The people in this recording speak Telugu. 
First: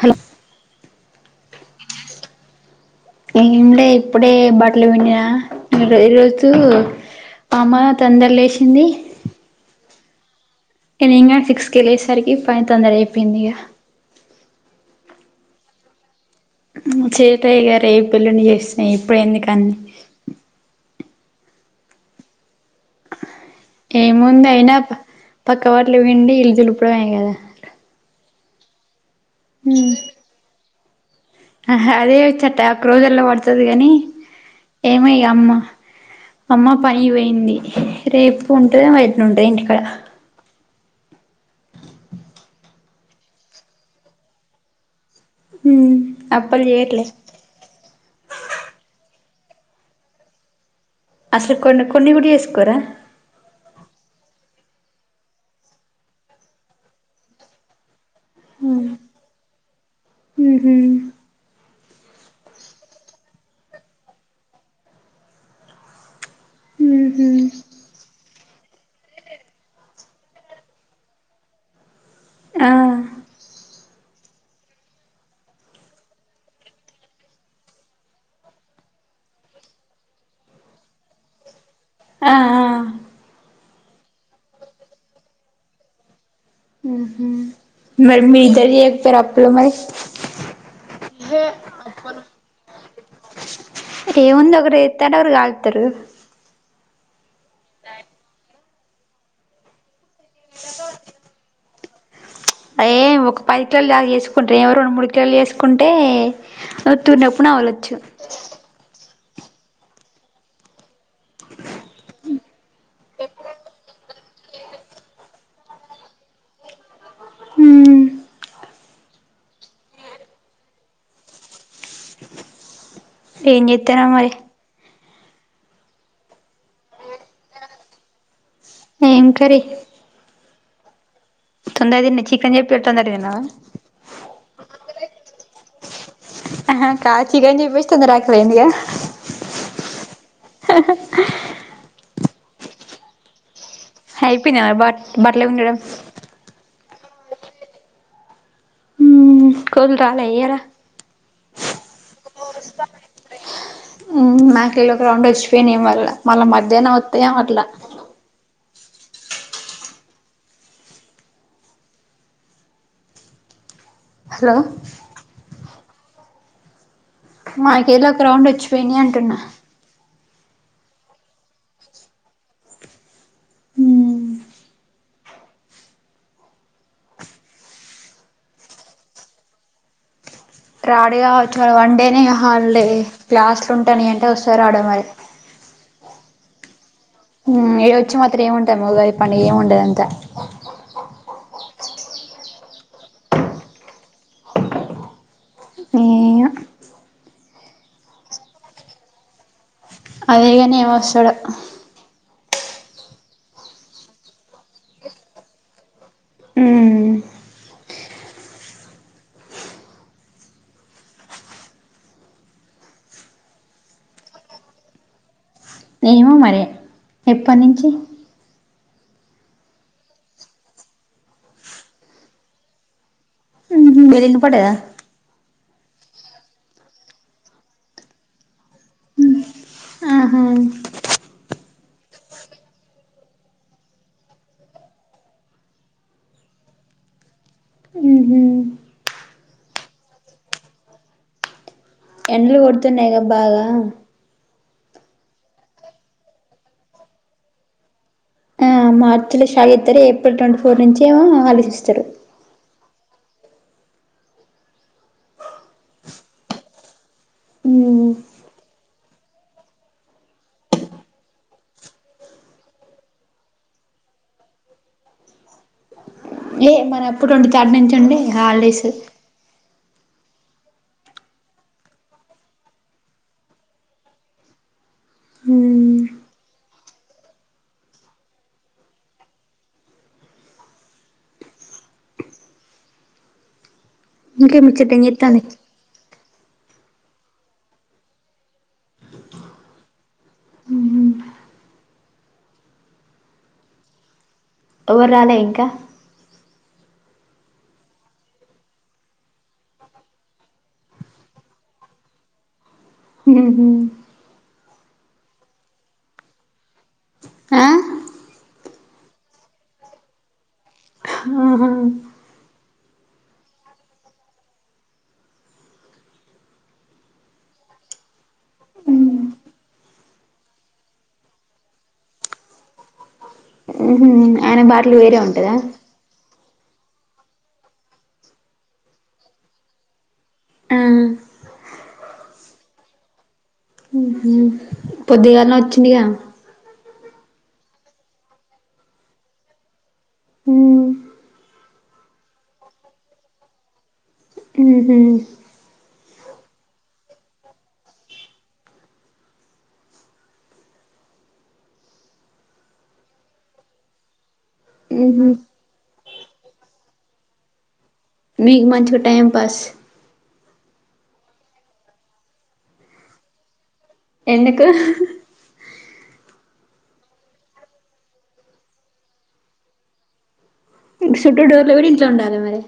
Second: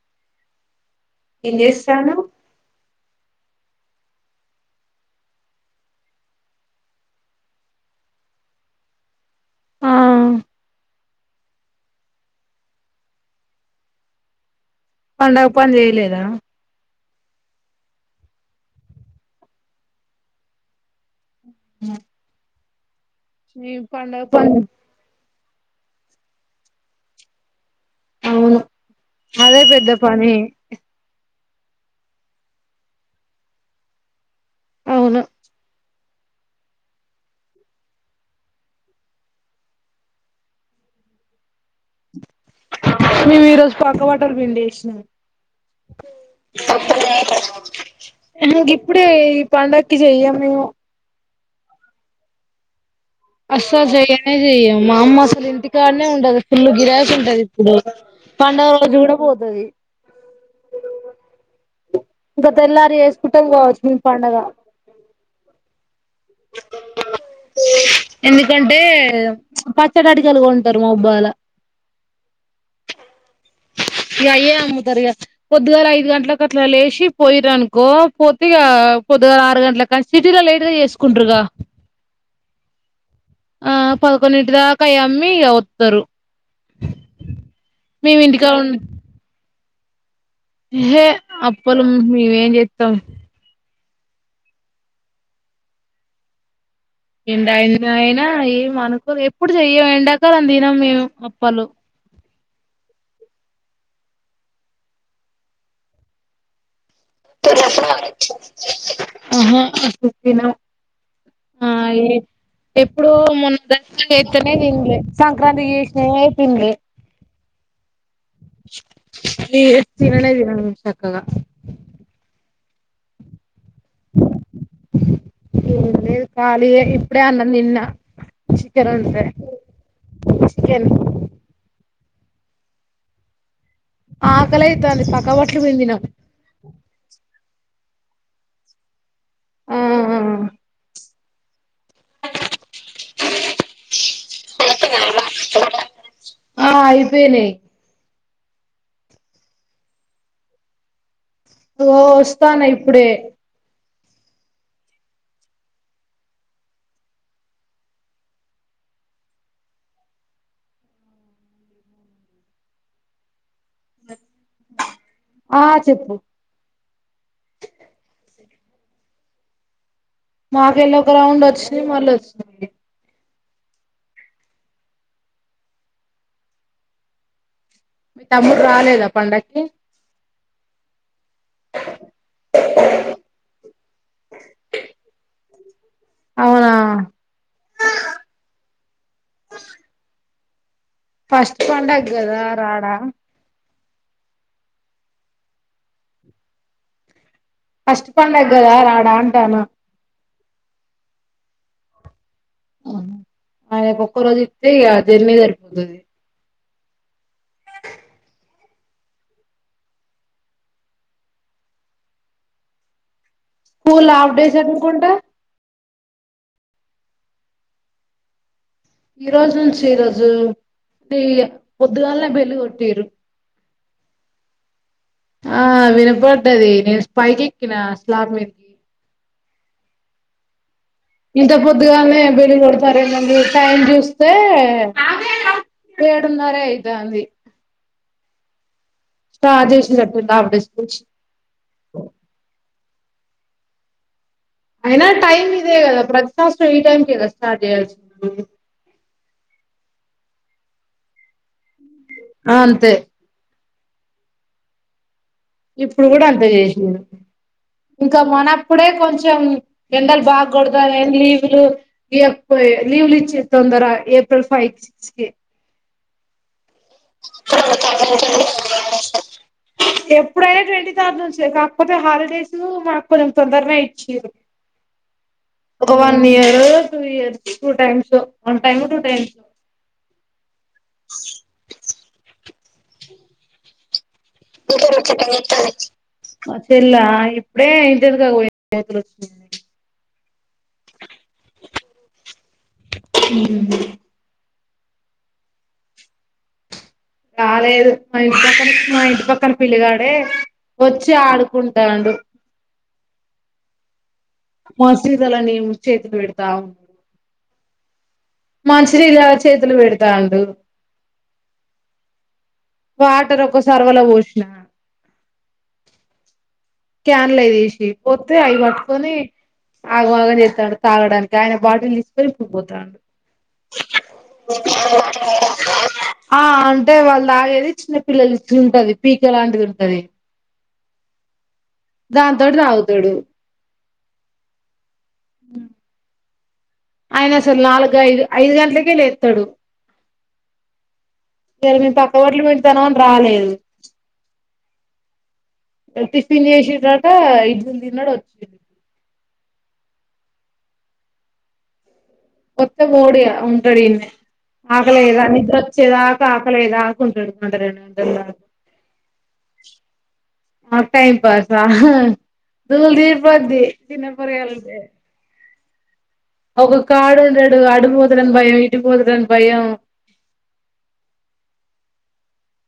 హలో ఏం జేస్తున్నవ్ ఏం లే ఇప్పుడే బట్టలు పిండినా ఈ ఈరోజు ఆమ తొందర లేసింది ఆ నేను ఇంగ సిక్స్ కి లేసేసరికి పని తొందర అయిపోయింది ఇగ పండగ పని జేయలేదా చేయ్యట్లే ఇగ రేప్ ఎల్లుండి జేస్త ఇప్పుడు ఎందుకన్ని ఉమ్ ఏముంది అయినా పక్క బట్లు పిండి ఇల్లు దులుపడమే గదా అవును అదే పెద్ద పని అదే చెట్ట ఒక్క రోజుల్లో బడతది గాని ఏమో అవును ఇగ అమ్మ అమ్మా పని పోయింది రేపు ఉంటదో ఎట్లుంటదో ఇంటికాడ మేము ఈరోజు పక్క బట్టలు పిండేసినము ఉమ్ అప్పలు చేయట్లే ఆహా గిప్పుడే పండక్కి జేయం మేము అసలు కొన్ని కొన్ని గూడ జేసుకోరా అస్సలు చేయనే చెయ్యము మా అమ్మ అసలు ఇంటికాడనే ఉండదు ఫుల్లు గిరాకి ఉంటది ఇప్పుడు పండుగ రోజు గూడా పోతది ఉహు ఇంక తెల్లారి జేస్ ఉహు [unintelligible] ఎందుకంటే [unintelligible] ఆ [inaudible] ఇగ అయ్యే అమ్ముతారు ఇగ పొద్దుగాల ఐదు గంట్లకు అట్లా లేచి పోయిరనుకో పోతే ఇగ పొద్దుగాల ఆరు గంటల కాంచి సిటీలో లేటుగా చేసుకుంటారుగా ఆ ఆ ఆ పదకొండింటి దాకా అయి అమ్మి ఇగ వత్తరు మేము మరి మీ ఇంటికాడ ఇద్దరు చేత్తరు అప్పులు మరి హే అప్పలు మేం ఏం జేత్తం ఇక ఏముంది ఒకరు ఏత్తరు ఒరు కాలుత్తరు ఎండైన అయినా ఏం అనుకోలే ఎప్పుడు జెయ్య, ఎండాకలం తినం మేము అప్పలు. అ ఏం ఒక పది కిలోలు దాకా ఏసుకుంటే ఎవో రెండు మూడు కిలోలు ఏసుకుంటే. [unintelligible] ఆళ్ ఒచ్చిరు ఉహూ [unintelligible] ఆ ఏ ఎప్పుడో మొన్న [inaudible] ఏత్తనే దిన్లే, సంక్రాంతి చేసినయే తిన్లే. హూ ఈ ఏ తిననేే తినను సక్కగా ఏం జేత్తనవ్ మరి ఏం లేదు ఖాళీయే ఇప్పుడే అన్నం దిన్న ఏం కర్రి కెన్ తొందర తిన్ని చికెన్ జెప్పి తొందర తిన్నావా ఆకలి అయితాంది పక్క బట్టలు విండిన అహా కాదు చికన్ చెప్పేసి తొందర ఆకలైందిగా ఆ [inaudible] అయిపినయ బ బట్లు విండడం పెనై కోళ్ రాలే ఇయ్యాల ఓ ఒస్తాన్న ఇప్పుడే మ్యాకలు ఒక రౌండ్ ఒచ్చిపోయినయ్ మళ్ళ, మళ్ళ మధ్యాహ్నం వత్తయేమో అట్ల. హలో ఆ చెప్పు మాకేలో ఒక రౌండ్ ఒచ్చి పోయినై అంటున్నా మాకెళ్ళో ఒక రౌండ్ ఒచ్చినయ్, మళ్ళ ఒచ్చినయ్. మీ తమ్ముడు రాలేదా పండక్కి రాడుగా ఒచ్చిన వన్ డేనే ఇగ హాల్డే, క్లాస్ లు ఉంటున్నాయంట వస్త రాడో మరి. [inaudible] అవునా హూమ్, ఈడ ఒచ్చి మాత్రం ఏముంటది మొగోది పండగ ఏముండదు అంతా. ఫస్ట్ పండ్డగ్ గదా రాడా ఏమో ఫస్ట్ పండగ్ గదా రాడా అంటాన్న అదే గాని ఏం ఒస్సడో ఆయనకు ఒక్క రోజు ఇస్తే ఇగ జర్నీ సరిపోతది ఊ [inaudible] స్కూల్ హాఫ్ డేసే అనుకుంటా ఎప్పన్నుంచి ఈ రోజు నుంచి, ఈరోజు పీ యె పొద్దుగాల్నే బెల్లు గొట్టీరు. మీరు ఇన్నపడ్డయ ఆ వినపడ్డదీ, నేను పైకి ఎక్కినా స్లాబ్ మి. ఆహా ఇంత పొద్దుగాల్నే బిడిల్ కొడతారేంటండి టైం జూస్తే ఏడున్నరే ఐతాంది ఊహు స్టార్ట్ జేసిర [unintelligible] హాఫ్డే స్కూల్స్ ఎండ్లు గొడుతున్నాయ్ గా బాగా అయినా టైమ్ ఇదే గదా, ప్రతి [unintelligible] ఈ టైం కేగా స్టార్ట్ చేయయాల్సి. ఆ మార్చి లో షా ఇద్దరే ఏప్రిల్ ట్వంటీ ఫోర్ నుంచో ఆళ్ళిస్తరు. ఆ అంతే ఇప్పుడు కూడా అంతే చేసిన ఉమ్ ఇంకా మనప్పుడే కొంచెం ఎండలు బాగ కొడతాయి లీవులు ఎక్కువై లీవ్లిచ్చి తొందర ఏప్రిల్ ఫైవ్ సిక్స్ కి మరప్పుడు ట్వంటీ థర్డ్ నుంచి అండి హాలిడేసు ఎప్పుడైనా ట్వంటీ థర్డ్ నుంచి కాకపోతే హాలిడేసు మాకు కొంచెం తొందర్నె ఇచ్చిర్రు. [inaudible] ఒక హ్మ్ వన్ ఇయరో two years two time so one time two టైమ్సొ [inaudible] [inaudible] ఇంకే ఇకా ముచ్చట ఏం రక్షని చెత్తాంది ఇతారు [unintelligible] మా చెల్లా ఇప్పుడే ఇంటవెనకకు పోయోచ్చింది ఉ ఉ ఉ ఎవరాలే ఇంకా రాలేదు మా ఇంటి పక్కన మా ఇంటి పక్కన పిలిగాడే వచ్చి ఆడుకుంటాండు ఉ హు హు మసీదలండి ము చేతులు బెడతా ఉంటారు ఆ మంచినీళ్ల చేతులు పెడుతాండు ఆహా వాటర్ ఒక్కో సరి వొలకపోసిన క్యాన్ లే తీసిపో ఇత్తే అవి పట్టుకొని ఆగమాగం చేస్తాడు తాగడానికి ఆయన బాటిల్ తీసికొని ఇప్పుడు పోతాండు. ఉహు ఆయన బాటిల్ వేరే ఉంటదా [inaudible] ఆ అంటే వాళ్ళు తాగేది చిన్నపిల్లల ఉంటది పీకే లాంటిది ఉంటది. ఆ దాన్ తోటి తాగుతాడు ఉ హు పొద్దిగాల్నే వచ్చిందిగా ఆయన అసలు నాలుగు ఐదు ఐదు గంటలకే లేత్తాడు. ఉ ఇయాళ్ల మేము పక్క ఓట్లు పిండుతన్నం అని రాలేదు. ఉ హు టిఫిన్ చేసేసక ఇడ్లీలు తిన్నాడు వచ్చిన్ వత్తే పోడిగా ఉంటాడు ఇన్నే ఆకలి ఏయదా ఉహు నిద్ర వచ్చేదాక్ ఆకలి ఏయదా ఆడుకుంటాడు గంట రెండు గంట్లు మీకు మంచిగా టైమ్ పాస్ మస్త్ టైమ్ పాసా హా దూల తీరిపొద్ది చిన్న పోరగాళ్లు ఎందుకు ఉంటే ఒక కాడు ఉండడు అడు పోతడని భయం ఇటు పోతడని భయం. చుటు ఎవడు ఇంట్లో ఉండాలి మరి